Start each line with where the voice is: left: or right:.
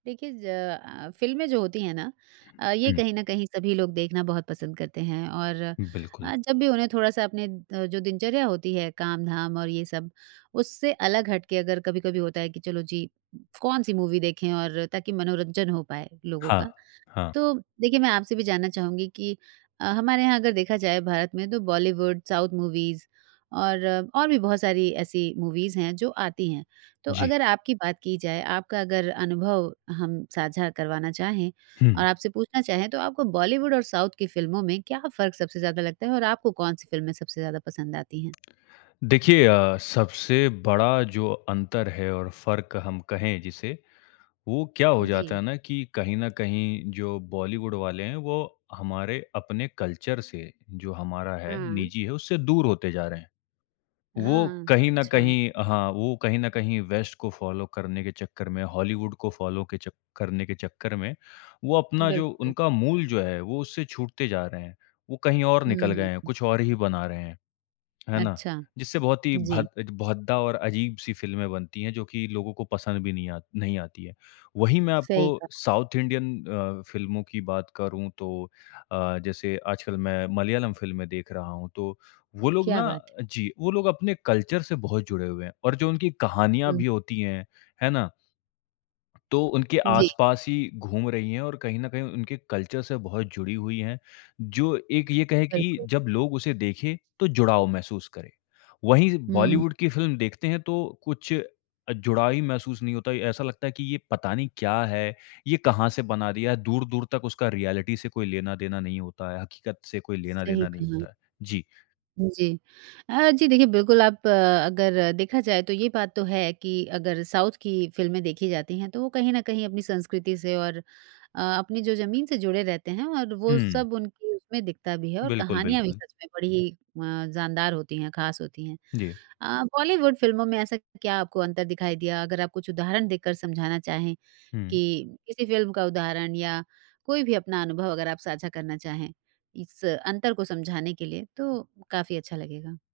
right: देखिए ज़ अ, फ़िल्में जो होती हैं ना? अ, ये
left: हुँ।
right: कहीं न कहीं सभी लोग देखना बहुत पसंद करते हैं और
left: बिल्कुल।
right: अ, जब भी उन्हें थोड़ा-सा अपने अ, जो दिनचर्या होती है, काम-धाम और ये सब उससे अलग हट के अगर कभी-कभी होता है कि चलो जी, कौन-सी मूवी देखें और ताकि मनोरंजन हो पाए लोगों
left: हाँ,
right: का?
left: हाँ।
right: तो देखिए मैं आपसे भी जानना चाहूँगी कि अ, हमारे यहाँ अगर देखा जाए भारत में तो बॉलीवुड, साउथ मूवीज़ और और भी बहुत सारी ऐसी मूवीज़ हैं, जो आती हैं। तो
left: जी।
right: अगर आपकी बात की जाए, आपका अगर अनुभव हम साझा करवाना चाहें और
left: हुँ।
right: आपसे पूछना चाहे तो आपको बॉलीवुड और साउथ की फ़िल्मों में क्या फ़र्क सबसे ज़्यादा लगता है और आपको कौन-सी फिल्में सबसे ज़्यादा पसंद आती हैं?
left: देखिए अ, सबसे बड़ा जो अंतर है और फ़र्क हम कहें जिसे, वो क्या हो
right: उ,
left: जाता है
right: जी।
left: ना कि कहीं न कहीं जो बॉलीवुड वाले हैं, वो हमारे अपने कल्चर से जो हमारा है,
right: हुँ।
left: निजी है, उससे दूर होते जा रहे हैं। वो
right: हाँ,
left: कहीं न
right: अच्छा।
left: कहीं हाँ, वो कहीं न कहीं वेस्ट को फॉलो करने के चक्कर में, हॉलीवुड को फॉलो के चक्क करने के चक्कर में, वो अपना जो
right: बिल्कुल।
left: उनका मूल जो है, वो उससे छूटते जा रहे हैं, वो कहीं और
right: हुँ,
left: निकल गए हैं,
right: हुँ।
left: कुछ और ही बना रहे हैं। है ना?
right: अच्छा।
left: जिससे बहुत ही
right: उ, जी।
left: भद्द अ, भद्दा और अजीब-सी फ़िल्में बनती हैं जो कि लोगों को पसंद भी नहीं आ नहीं आती हैं। वही मैं आपको
right: सही कहा।
left: साउथ इंडियन अ, फ़िल्मों की बात करूँ तो अ, जैसे आजकल मैं मलयालम फ़िल्में देख रहा हूँ, तो वो लोग
right: क्या
left: ना
right: बात है?
left: जी, वो लोग अपने कल्चर से बहुत जुड़े हुए हैं, और जो उनकी कहानियाँ
right: हुँ।
left: भी होती हैं, है ना? तो उनके
right: जी।
left: आस-पास ही घूम रही हैं और कहीं न कहीं उनके कल्चर से बहुत जुड़ी हुई हैं। जो एक ये कहे कि
right: बिल्कुल।
left: जब लोग उसे देखे, तो जुड़ाव महसूस करे, वहीं
right: हुँ।
left: बॉलीवुड की फ़िल्म देखते हैं तो कुछ अ, जुड़ाव ही महसूस नहीं होता है। ऐसा लगता है कि ये पता नहीं क्या है, ये कहाँ से बना दिया है, दूर-दूर तक उसका रियलिटी से कोई लेना देना नहीं होता है, हकीकत से कोई लेना
right: सही
left: देना नहीं
right: कहा।
left: होता है। जी।
right: हुँ, जी। अ, जी देखिए बिल्कुल आप अ, अगर देखा जाए तो ये बात तो है कि अगर साउथ की फिल्में देखी जाती हैं, तो वो कहीं न कहीं अपनी संस्कृति से और अ, अपनी जो ज़मीन से जुड़े रहते हैं और वो
left: हुँ।
right: सब उनकी उसमें दिखता भी है और
left: बिल्कुल,
right: कहानियाँ भी
left: बिल्कुल।
right: सच में बड़ी अ, जानदार होती हैं, खास होती हैं।
left: जी।
right: अ, बॉलीवुड फ़िल्मों में ऐसा क्या आपको अंतर दिखाई दिया? अगर आप कुछ उदाहरण देकर समझाना चाहें,
left: हुँ।
right: कि किसी फ़िल्म का उदाहरण या कोई भी अपना अनुभव अगर आप साझा करना चाहें, इस अंतर को समझाने के लिए तो काफ़ी अच्छा लगेगा।